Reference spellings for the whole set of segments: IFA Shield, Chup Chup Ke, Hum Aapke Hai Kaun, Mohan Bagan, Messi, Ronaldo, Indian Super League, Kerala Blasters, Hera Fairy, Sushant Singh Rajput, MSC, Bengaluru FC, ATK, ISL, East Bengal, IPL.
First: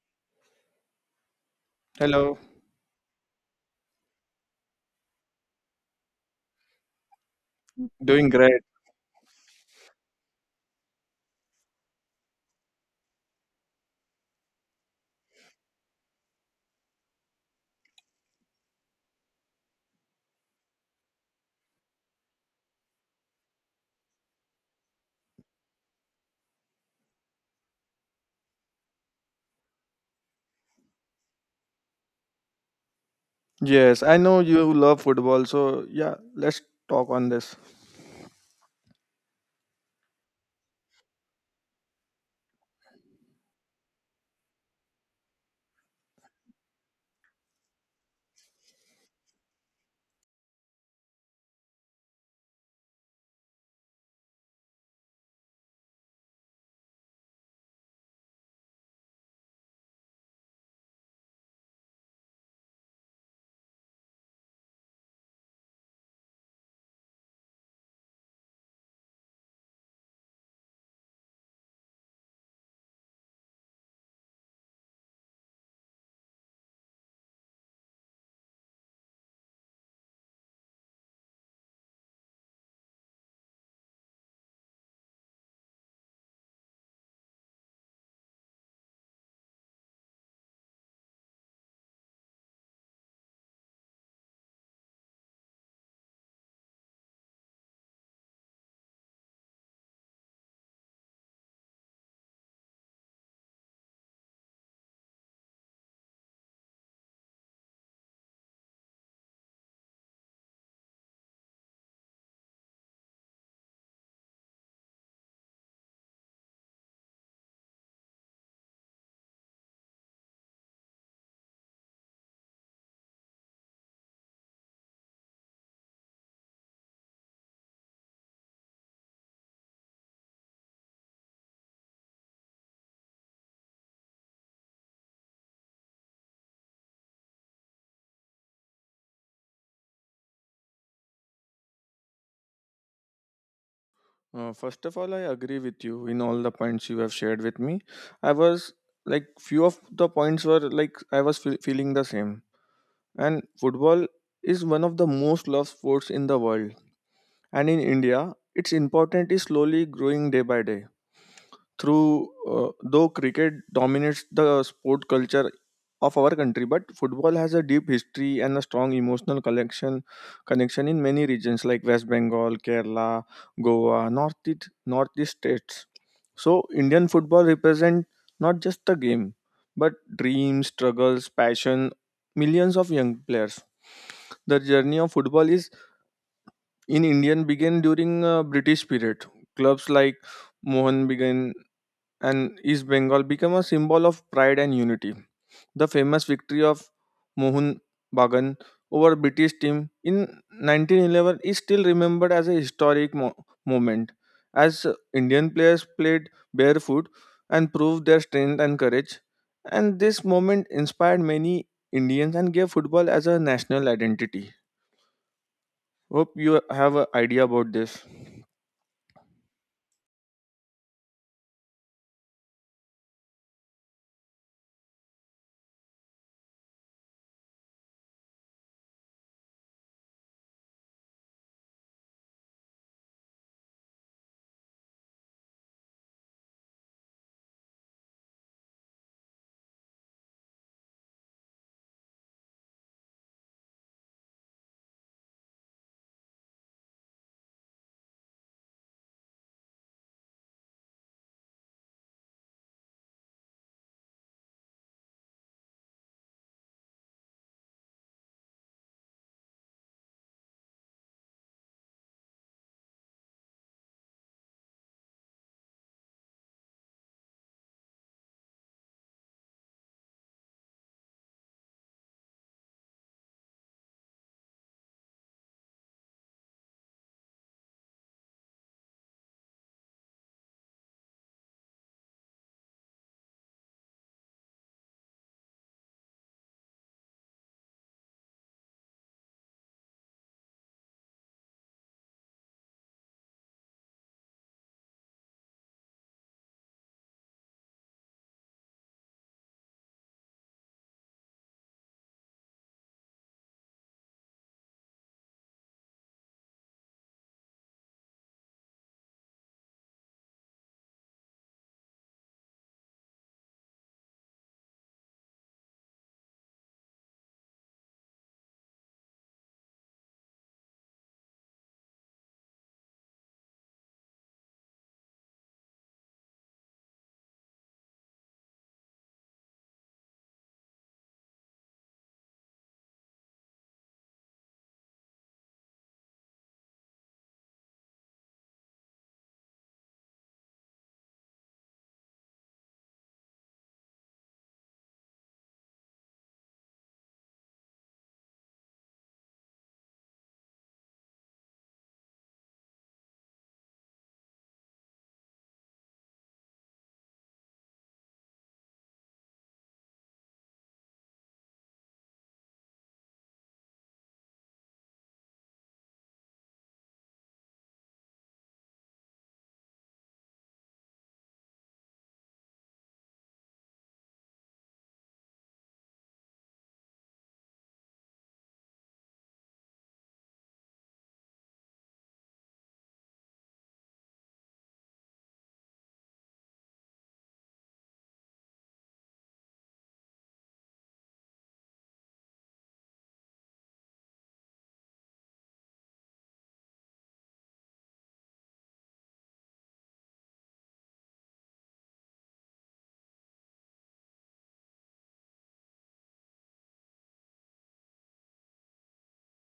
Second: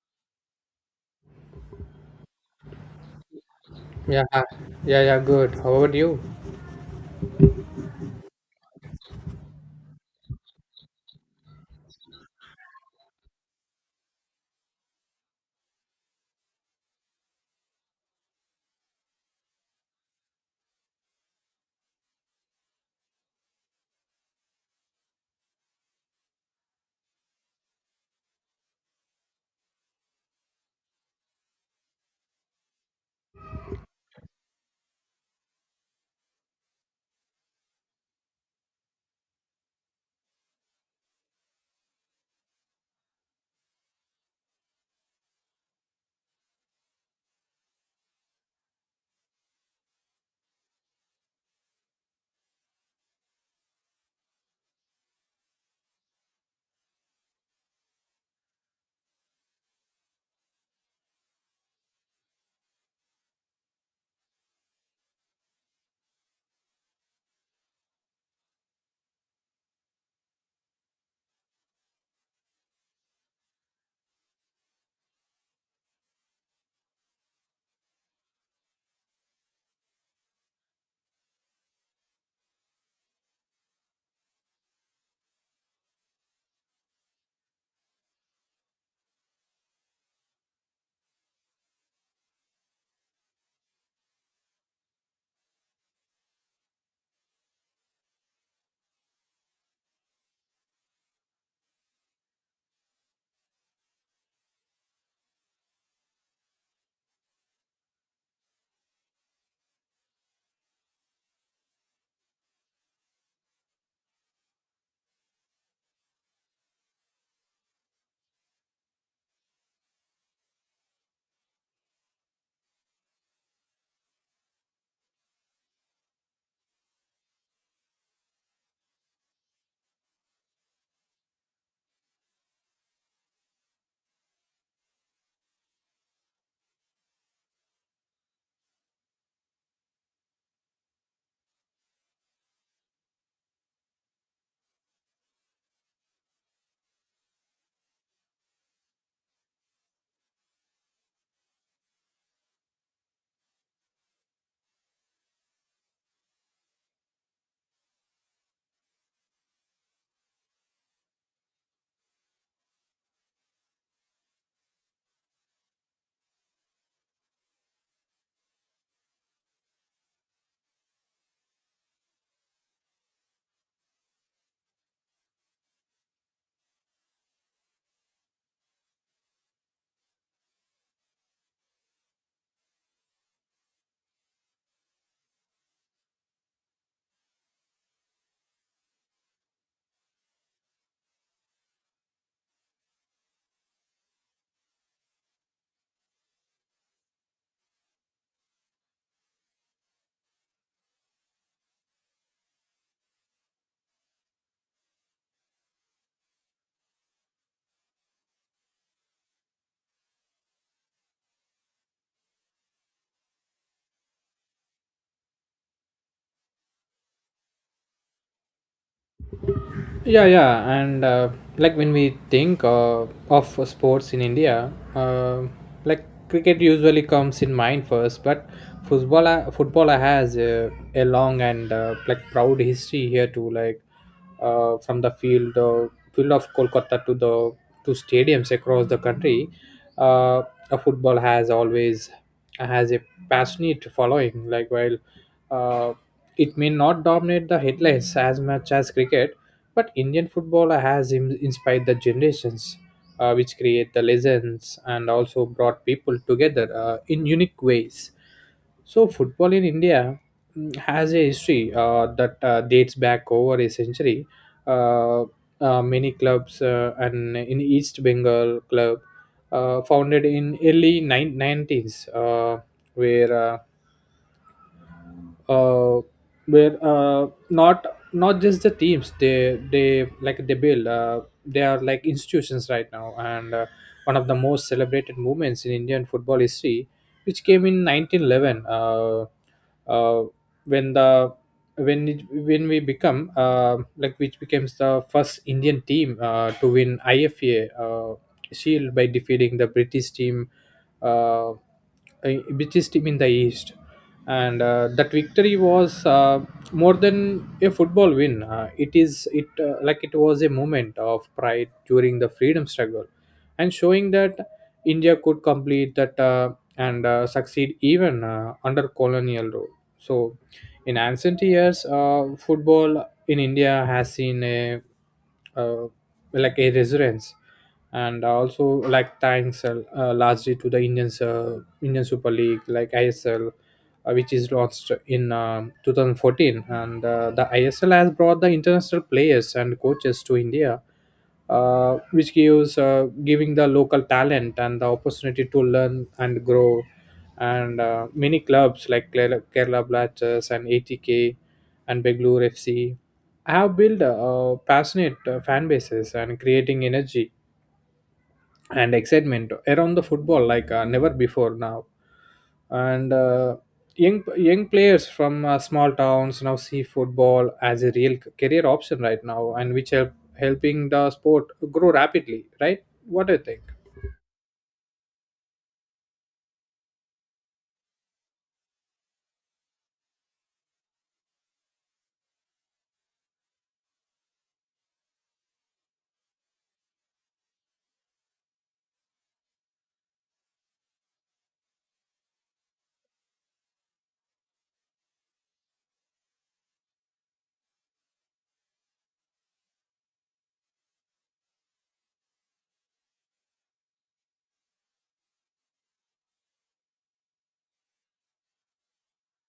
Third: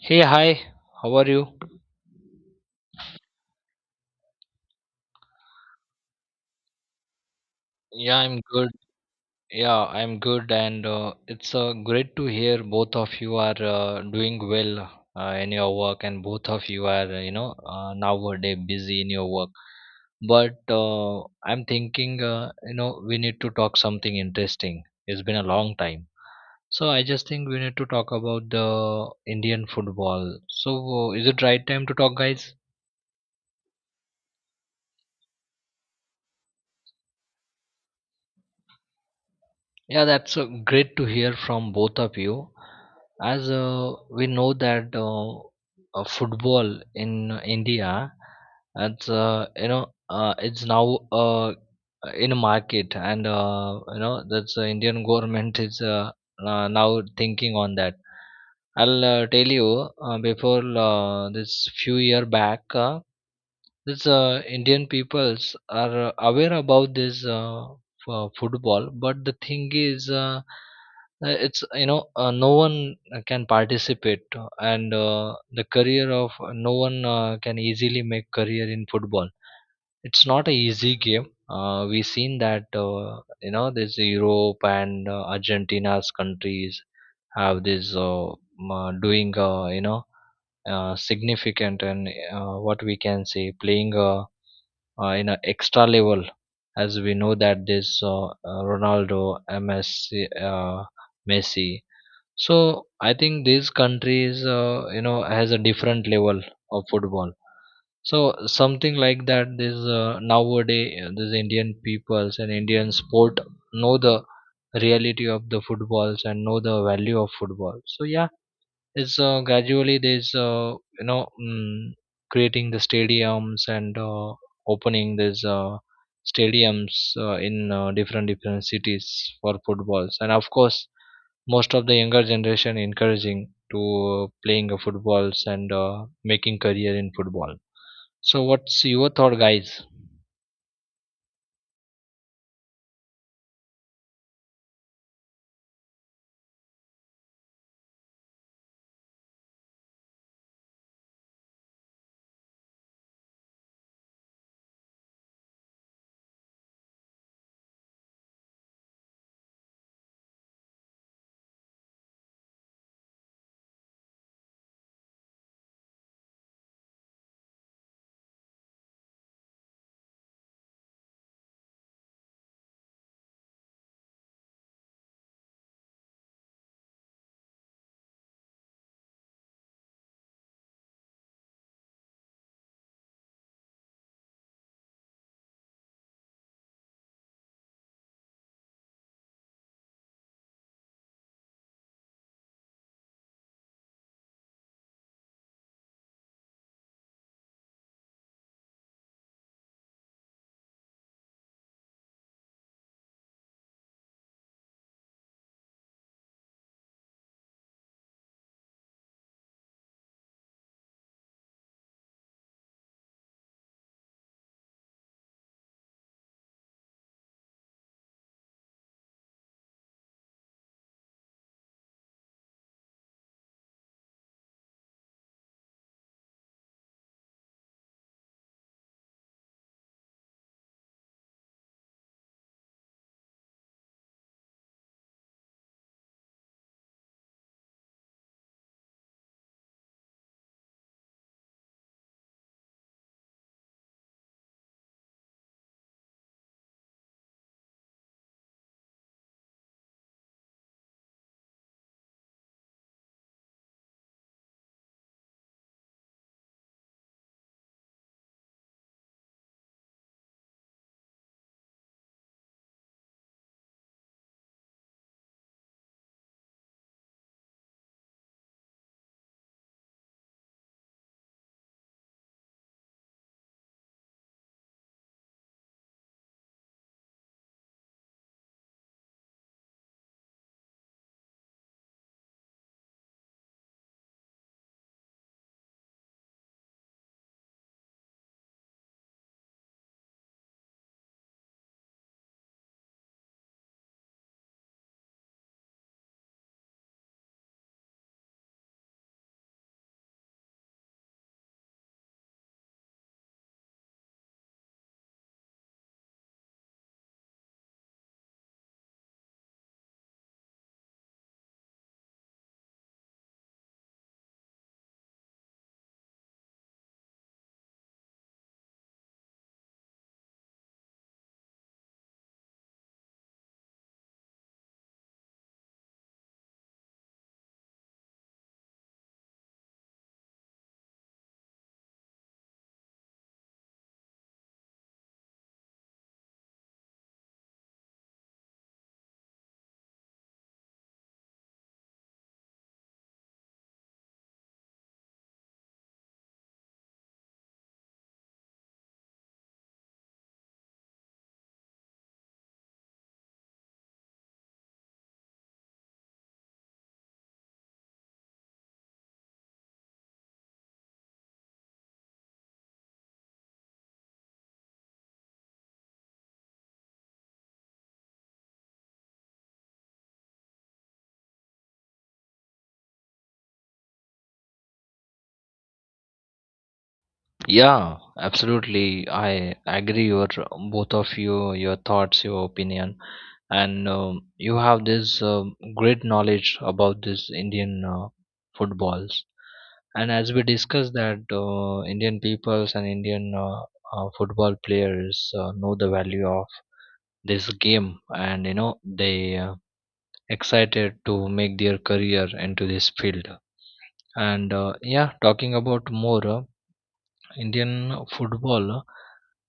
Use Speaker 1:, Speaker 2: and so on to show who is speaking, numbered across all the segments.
Speaker 1: Hey, hi, how are you?
Speaker 2: Hello,
Speaker 3: Yeah, yeah, yeah, good. How about you?
Speaker 1: Yeah,
Speaker 2: doing
Speaker 1: I'm
Speaker 2: great.
Speaker 1: good. Yeah, I'm good, and it's great to hear both of you are doing well in your work, and both of you are, nowadays busy in your work. But I'm thinking, we need to talk something interesting. It's been a long time. So I just think we need to talk about the Indian football. So is it right time to talk, guys?
Speaker 2: Yes, I know you love football, so yeah, let's talk on this.
Speaker 1: Yeah, that's great to hear from both of you. As we know that football in India, it's it's now uh, in a market, and that's the Indian government is now thinking on that. I'll tell you before this few year back. This Indian peoples are aware about this football, but the thing is, it's no one can participate, and the career of no one can easily make career in football. It's not a easy game. We seen that this Europe and Argentina's countries have this doing significant and what we can say playing a in an extra level as we know that this Ronaldo, MSC, Messi. So I think these countries, has a different level of football. So something like that. This nowadays, these Indian peoples and Indian sport know the reality of the footballs and know the value of football. So yeah, it's gradually there's you know mm, creating the stadiums and opening these stadiums in different different cities for footballs and of course most of the younger generation encouraging to playing of footballs and making career in football, so what's your thought, guys?
Speaker 2: First of all, I agree with you in all the points you have shared with me. I was few of the points were I was feeling the same. And football is one of the most loved sports in the world. And in India, its importance is slowly growing day by day. Through though cricket dominates the sport culture of our country, but football has a deep history and a strong emotional collection connection in many regions like West Bengal, Kerala, Goa, Northeast states. So Indian football represent not just the game, but dreams, struggles, passion, millions of young players. The journey of football is in Indian began during British period. Clubs like Mohan began and East Bengal became a symbol of pride and unity. The famous victory of Mohun Bagan over British team in 1911 is still remembered as a historic moment, as Indian players played barefoot and proved their strength and courage. And this moment inspired many Indians and gave football as a national identity. Hope you have an idea about this.
Speaker 3: Yeah yeah and when we think of sports in india, like cricket usually comes in mind first, but football has a long and like proud history here too. From the field of Kolkata to the to stadiums across the country, uh, a football has always has a passionate following. Like while uh, it may not dominate the headlines as much as cricket, but Indian football has inspired the generations, which create the legends and also brought people together in unique ways. So, football in India has a history that dates back over a century. Uh, Many clubs and in East Bengal club founded in early 19th, where uh, uh, where not just the teams, they build they are like institutions right now. And one of the most celebrated movements in Indian football history, which came in 1911, uh, when the when we become, which becomes the first Indian team to win IFA Shield by defeating the British team in the East. And that victory was, more than a football win, it is it like it was a moment of pride during the freedom struggle and showing that india could complete that, and succeed even under colonial rule. So in ancient years, football in india has seen a, uh, like a resurgence, and also like thanks, largely to the indian super league, like ISL, which is launched in 2014. And the ISL has brought the international players and coaches to India, which gives giving the local talent and the opportunity to learn and grow. And many clubs like Kerala Blasters and ATK and Bengaluru FC have built passionate fan bases and creating energy and excitement around the football, like never before now. And young players from small towns now see football as a real career option right now, and which helping the sport grow rapidly, right? What do you think?
Speaker 1: Yeah, absolutely. I agree your both of you, your thoughts, your opinion, and you have this great knowledge about this Indian footballs. And as we discussed that Indian peoples and Indian football players know the value of this game, and you know they excited to make their career into this field. And yeah, talking about more. Indian football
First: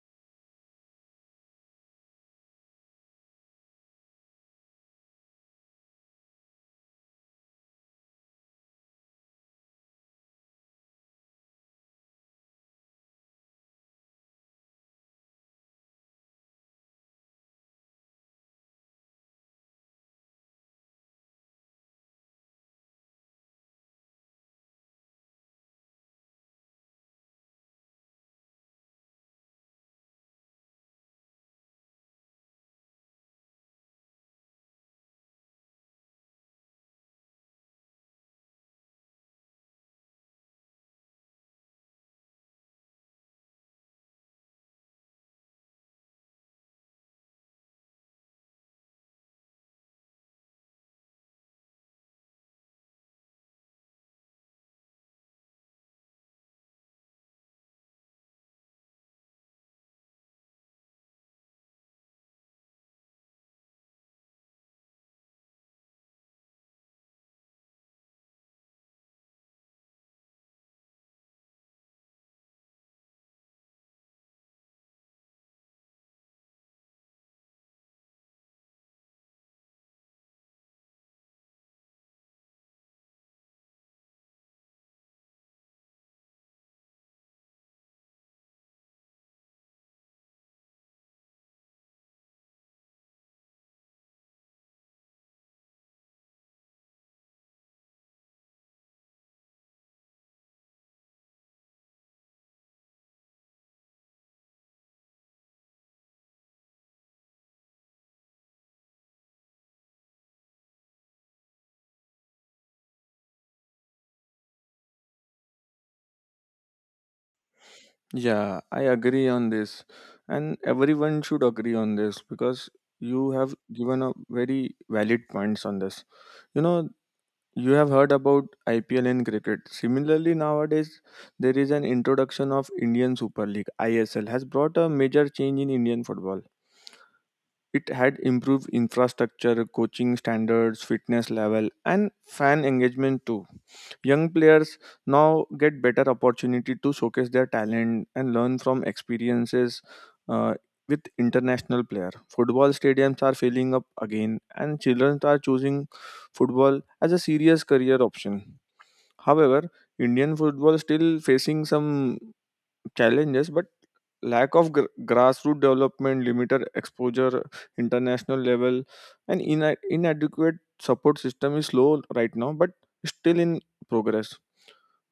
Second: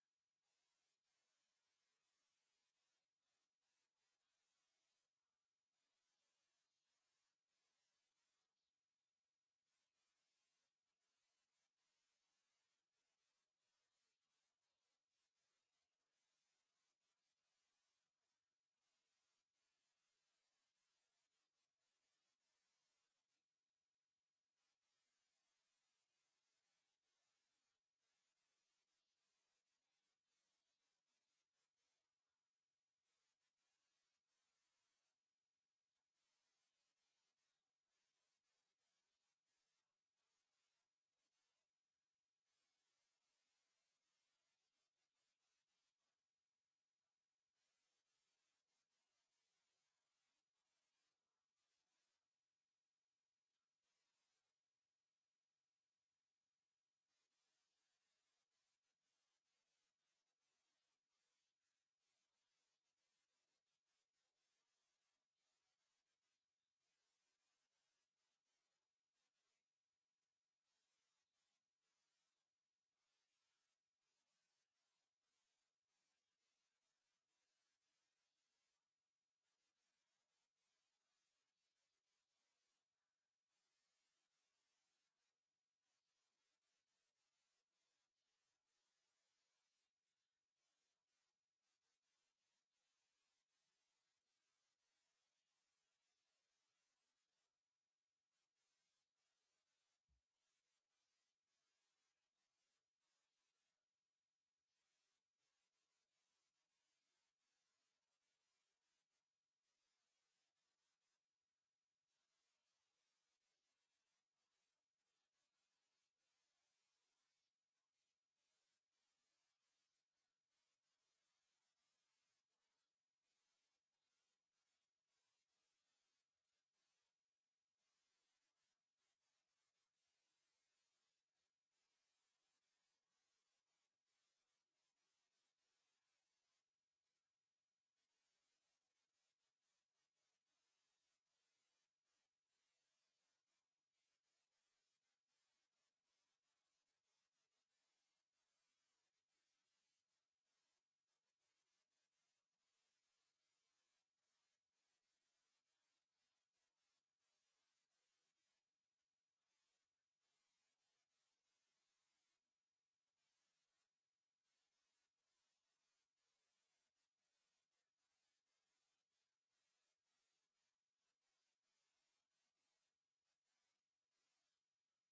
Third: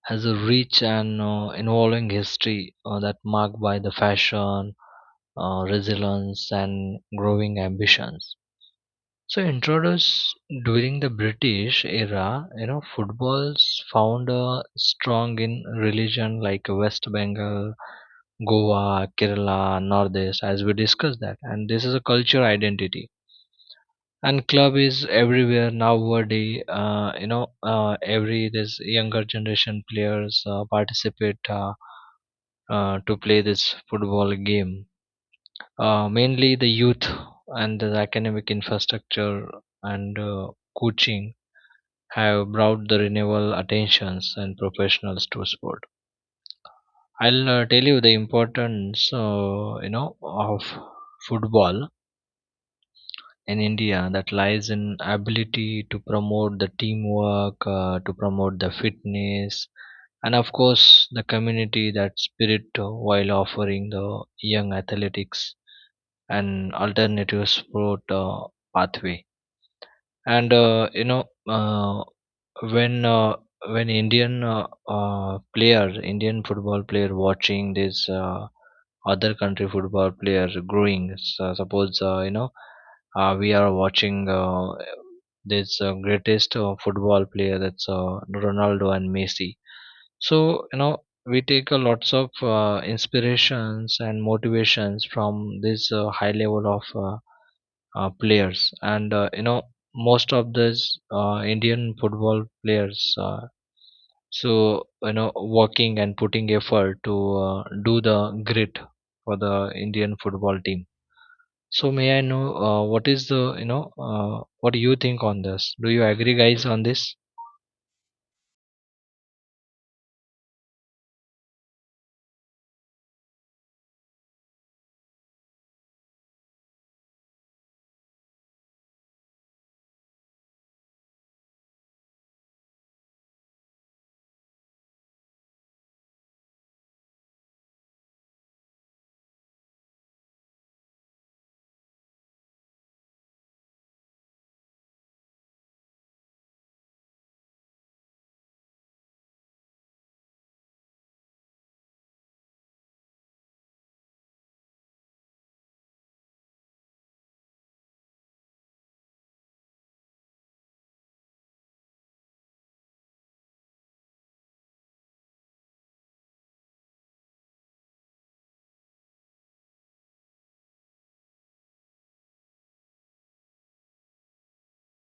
Speaker 1: has a rich and involving history that marked by the fashion, resilience, and growing ambitions. So, introduced during the British era, you know, football's found strong in religion like West Bengal, Goa, Kerala, Northeast, as we discussed that, and this is a culture identity and club is everywhere nowadays, every this younger generation players participate, to play this football game, mainly the youth and the academic infrastructure and coaching have brought the renewal attentions and professionals to sport. I'll tell you the importance, of football in India that lies in ability to promote the teamwork, to promote the fitness, and of course the community that spirit while offering the young athletics an alternative sport pathway. And when uh, when Indian player, Indian football player, watching this other country football player growing. So suppose we are watching this greatest football player that's Ronaldo and Messi. So you know we take a lots of inspirations and motivations from this high level of. Players, and most of these Indian football players. So you know working and putting effort to do the grit for the Indian football team. So may I know what is the what do you think on this? Do you agree, guys, on this?
Speaker 2: Yeah, I agree on this. And everyone should agree on this because you have given a very valid points on this. You know, you have heard about IPL in cricket. Similarly, nowadays there is an introduction of Indian Super League. ISL has brought a major change in Indian football. It had improved infrastructure, coaching standards, fitness level, and fan engagement too. Young players now get better opportunity to showcase their talent and learn from experiences uh, with international player. Football stadiums are filling up again, and children are choosing football as a serious career option. However, Indian football still facing some challenges, but lack of grassroots development, limited exposure, international level, and inadequate support system is slow right now, but still in progress.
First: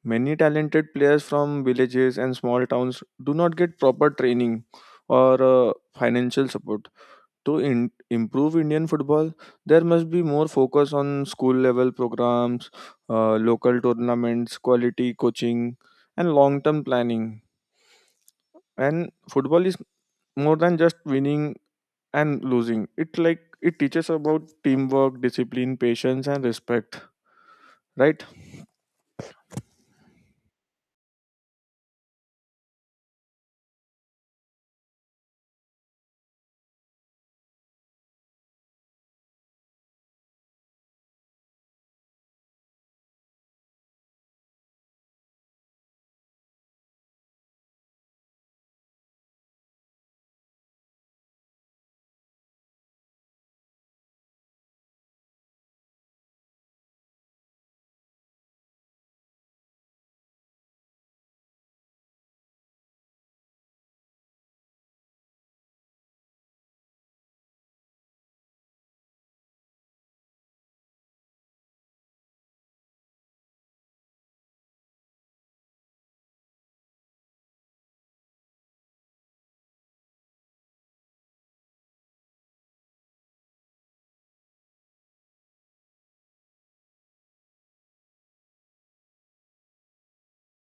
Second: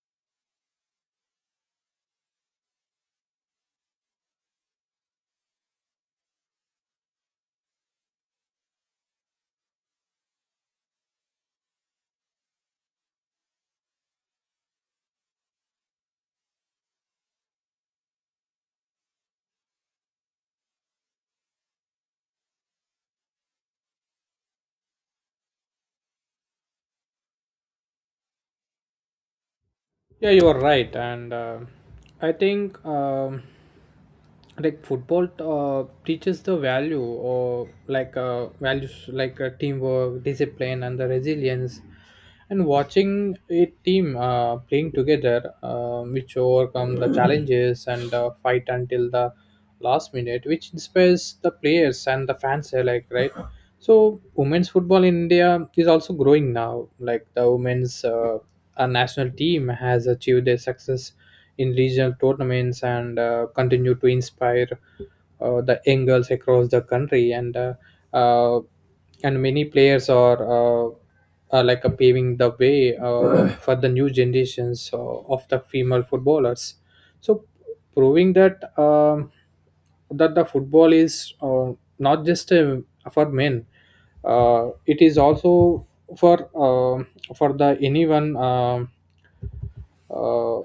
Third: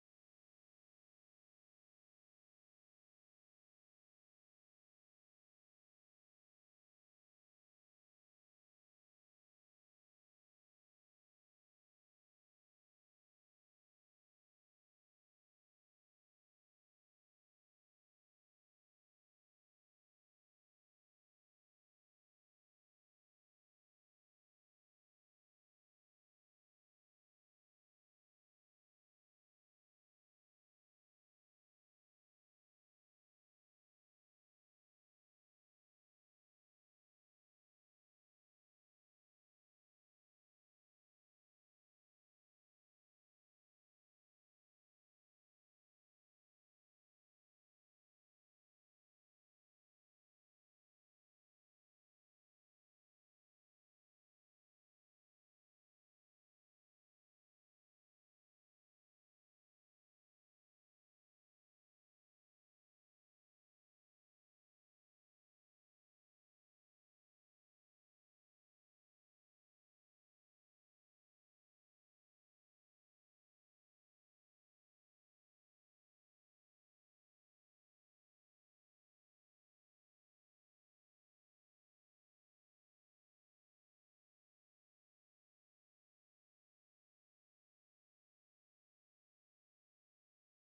Speaker 2: Many talented players from villages and small towns do not get proper training or financial support. To improve Indian football, there must be more focus on school level programs, local tournaments, quality coaching, and long term planning. And football is more than just winning and losing. It like it teaches about teamwork, discipline, patience, and respect, right?
Speaker 3: Yeah, you are right, and I think like football teaches the value, or like values like teamwork, discipline, and the resilience. And watching a team playing together, which overcome the challenges and fight until the last minute, which inspires the players and the fans alike, right? So, women's football in India is also growing now. Like the women's, our national team has achieved their success in regional tournaments and continue to inspire the young girls across the country. Uh, and many players are, paving the way, for the new generations of the female footballers. So proving that that the football is, not just for men, it is also for um for the anyone uh,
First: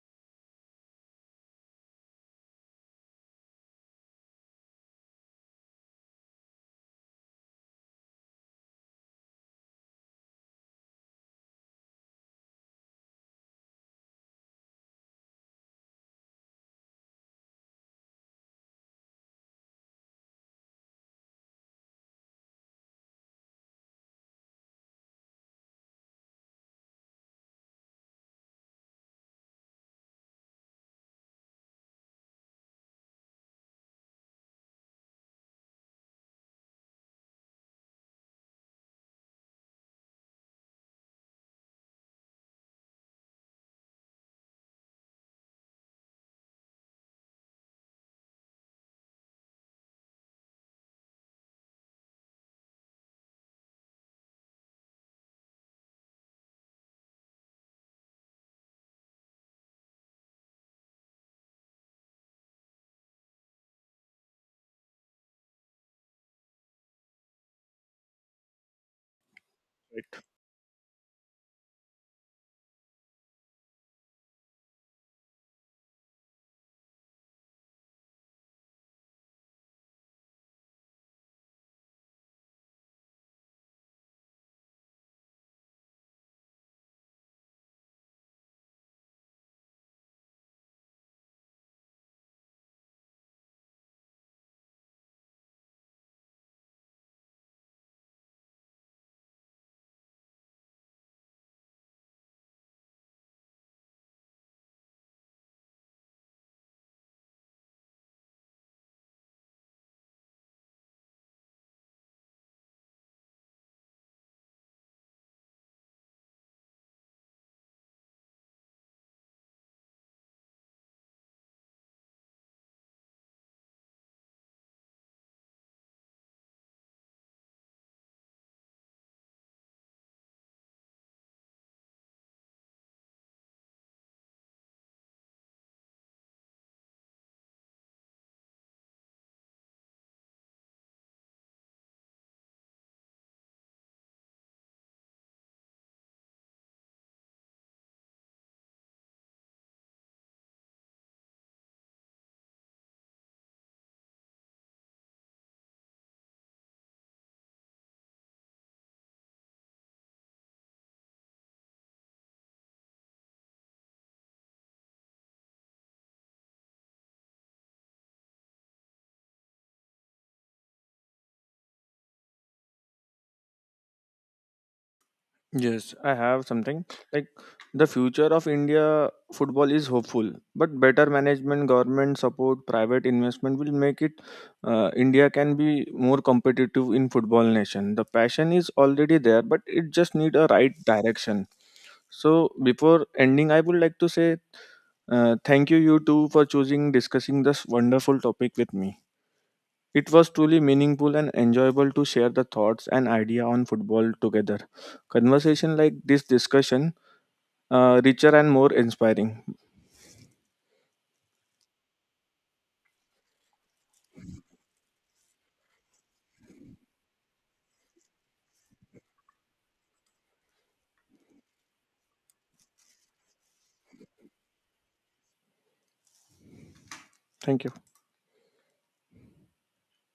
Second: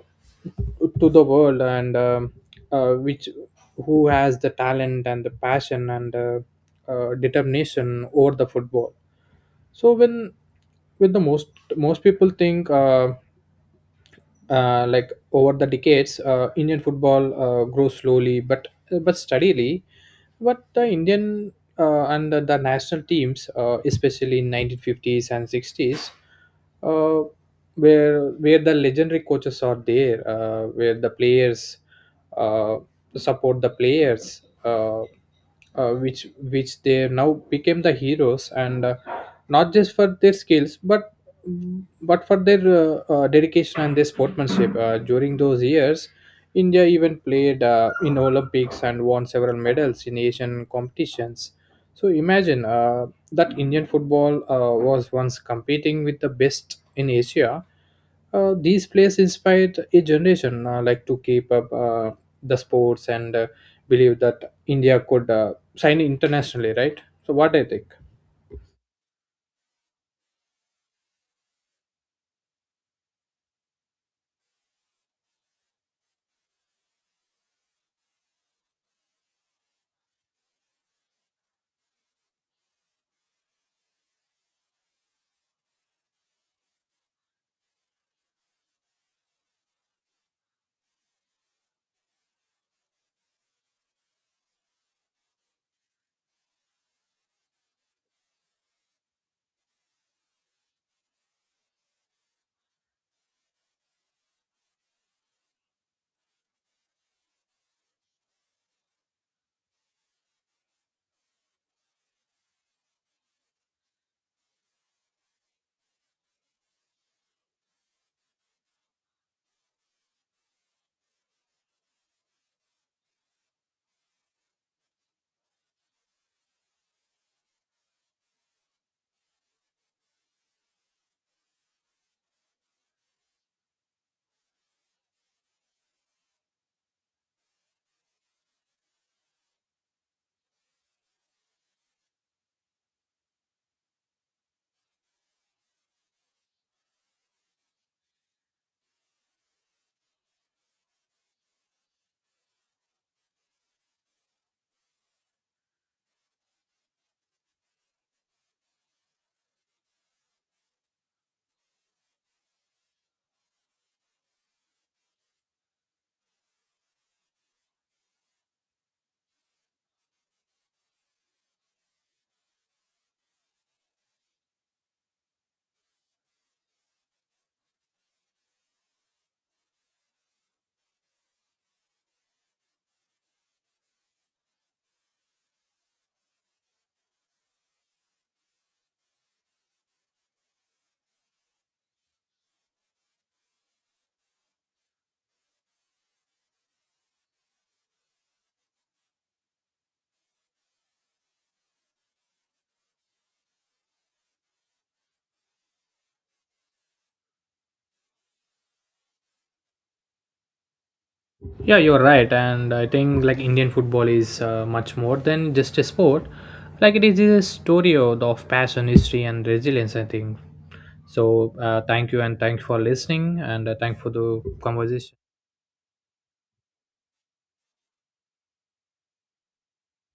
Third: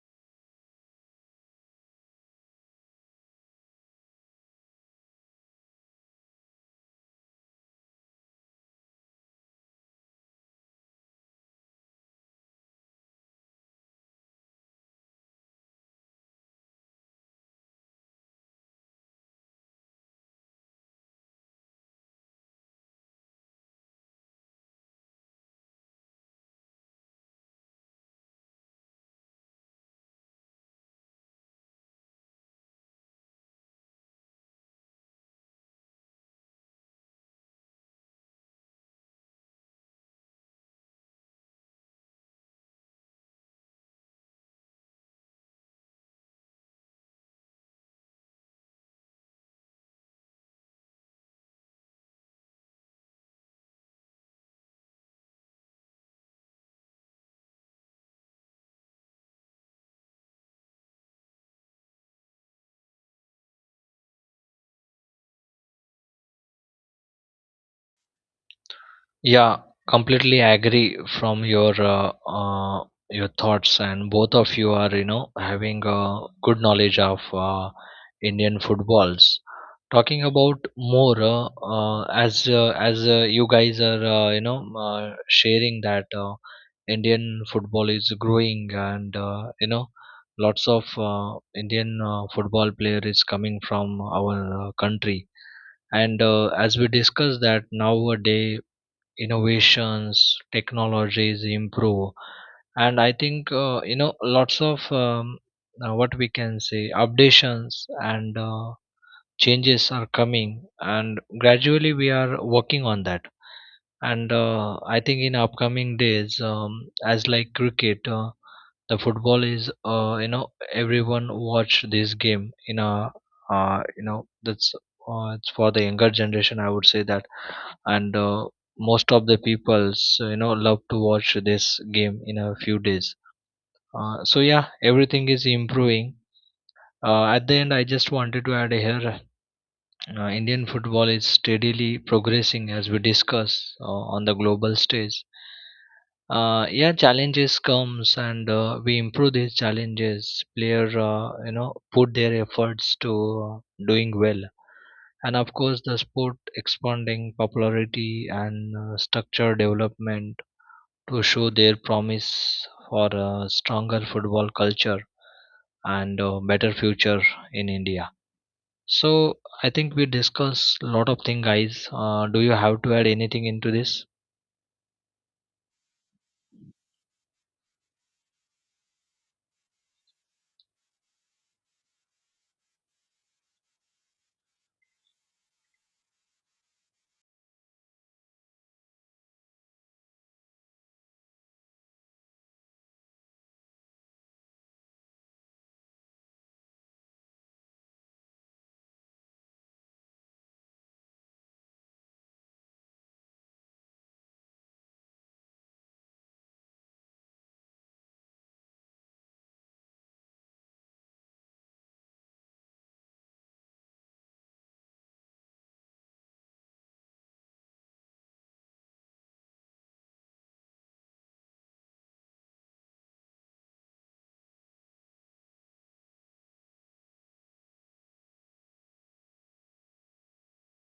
Speaker 3: to the world and which who has the talent and the passion and determination over the football. So when with the most people think. Over the decades, Indian football grew slowly but steadily. But the Indian the national teams, especially in 1950s and 60s, uh, where the legendary coaches are there, where the players uh, support the players. Which they now became the heroes, and not just for their skills but for their dedication and their sportsmanship. During those years india even played in olympics and won several medals in asian competitions. So imagine that indian football was once competing with the best in asia. These players inspired a generation, like to keep up the sports, and believe that India could sign internationally, right? So what do you think?
Speaker 1: Yeah,
Speaker 2: Right.
Speaker 1: completely agree from your thoughts, and both of you are, you know, having a good knowledge of Indian footballs. Talking about more as you guys are sharing that Indian football is growing, and lots of Indian football player is coming from our country, and as we discussed that nowadays innovations technologies improve, and I think lots of what we can say updations and changes are coming, and gradually we are working on that. And I think in upcoming days, as like cricket, the football is, everyone watch this game in a that's it's for the younger generation, I would say that. And most of the peoples, you know, love to watch this game in a few days. So yeah, everything is improving. At the end I just wanted to add here, Indian football is steadily progressing, as we discuss, on the global stage. Yeah, challenges comes and we improve these challenges. Player, put their efforts to doing well, and of course the sport expanding popularity and structure development to show their promise for a stronger football culture and better future in India. So I think we discussed a lot of things, guys. Do you have to add anything into this?
Speaker 2: Yes, I have something. Like, the future of India football is hopeful, but better management, government support, private investment will make it. India can be more competitive in football nation. The passion is already there, but it just need a right direction. So before ending, I would like to say, thank you, you too, for choosing discussing this wonderful topic with me. It was truly meaningful and enjoyable to share the thoughts and idea on football together. Conversation like this discussion, richer and more inspiring.
Speaker 3: Yeah, you're right, and I think like Indian football is much more than just a sport. Like it is a story of passion, history, and resilience. I think so. Thank you, and thanks for listening, and thank for the conversation.
Speaker 2: Thank you.